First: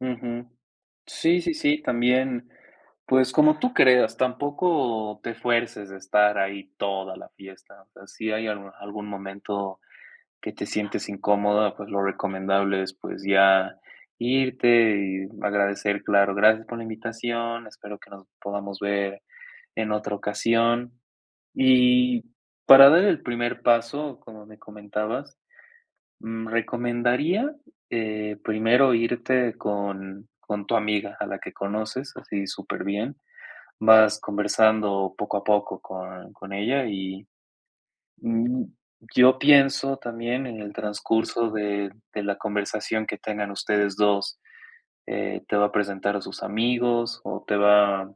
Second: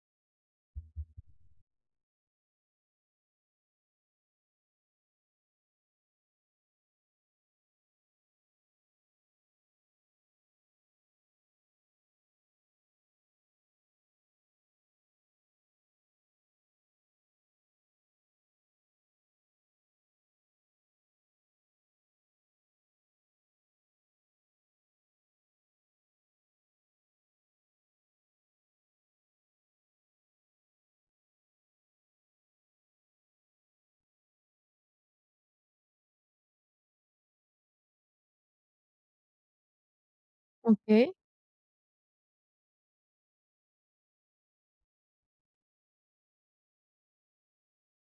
Ujú, sí, sí, sí. También, pues como tú creas, tampoco te fuerces de estar ahí toda la fiesta, o sea, si hay al algún momento que te sientes incómoda, pues lo recomendable es pues, ya irte y agradecer, claro, gracias por la invitación, espero que nos podamos ver en otra ocasión. Y para dar el primer paso, como me comentabas, mm, recomendaría, eh, primero irte con con tu amiga, a la que conoces, así superbién, vas conversando poco a poco con con ella y, mm, yo pienso también en el Okey. transcurso de de la conversación que tengan ustedes 2, eh, te va a presentar a sus amigos, o te va,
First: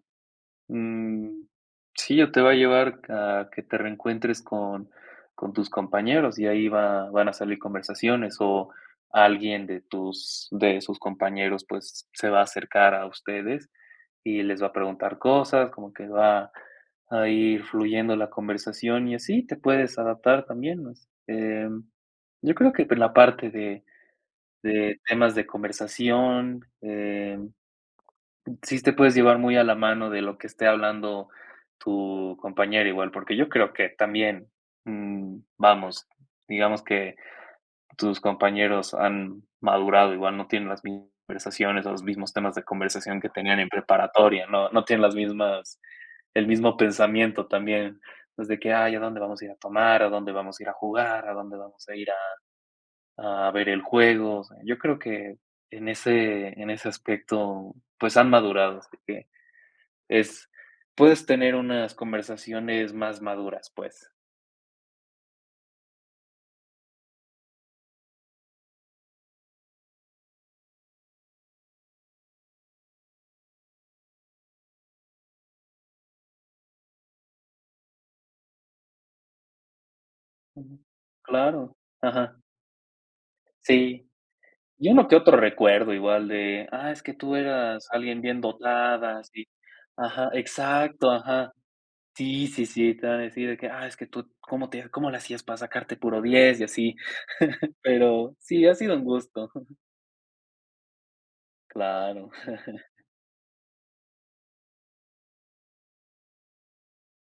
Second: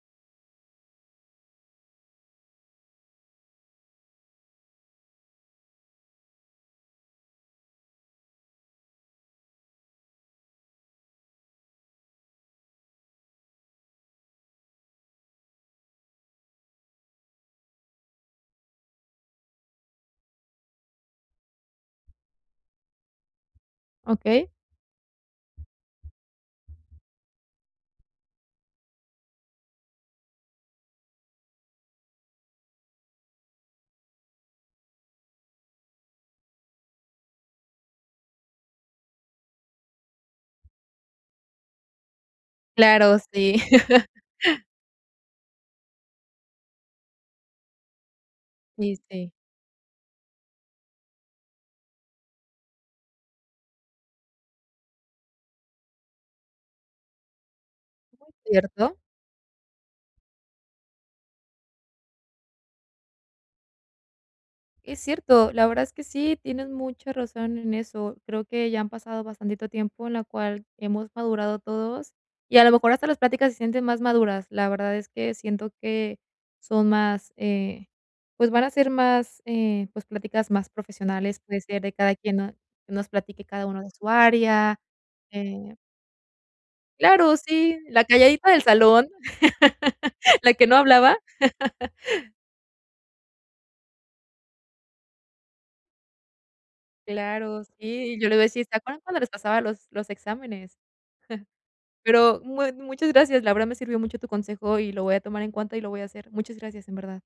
mm, sí, o te va a llevar a que te reencuentres con con tus compañeros y ahí va van a salir conversaciones o alguien de tus de sus compañeros, pues, se va a acercar a ustedes y les va a preguntar cosas, como que va a ir fluyendo la conversación y así te puedes adaptar también más. Em, yo creo que por la parte de Okey. de temas de conversación, em, sí te puedes llevar muy a la mano de lo que esté hablando tu compañero igual, porque yo creo que también, mm, vamos, digamos que tus compañeros han madurado, igual no tienen las mis conversaciones, o los mismos temas de Claro, conversación que tenían sí. en preparatoria, ¿no?, no tienen las mismas el mismo pensamiento también, pues, de que: Sí, "Ay, ¿a dónde sí. vamos a ir a tomar? ¿A dónde vamos a ir a jugar? ¿A dónde vamos a ir a a ver el juego?". O sea, yo creo que en ese en ese aspecto, pues Muy han madurado, cierto. así que es puedes tener unas conversaciones más maduras, pues. Es cierto, la verdad es que sí, tienes mucha razón en eso, creo que ya han pasado bastantito tiempo, en la cual hemos madurado todos, y a lo mejor hasta las pláticas se sienten más maduras. La verdad es que siento que son más, eh, pues van a ser más, eh, pues pláticas más Ujú, profesionales, puede claro, ser de cada quien ajá. no nos platique cada uno de su Sí. área, Y uno que otro eh recuerdo igual de: "Ah, es que claro, tú sí, eras la alguien bien calladita del salón, dotada", sí Ajá, la que no exacto, hablaba. ajá, sí, sí, sí, te vam a decir de que: "Ah, es que tú, ¿cómo te cómo le hacías para sacarte puro 10?", y así. Claro, sí, y yo Pero le decía, sí, ¿se ha sido acuerdan un cuando les gusto. pasaba los los exámenes? Claro. Pero mu muchas gracias, la verdad me sirvió mucho tu consejo, y lo voy a tomar en cuenta y lo voy a hacer. Muchas gracias, en verdad.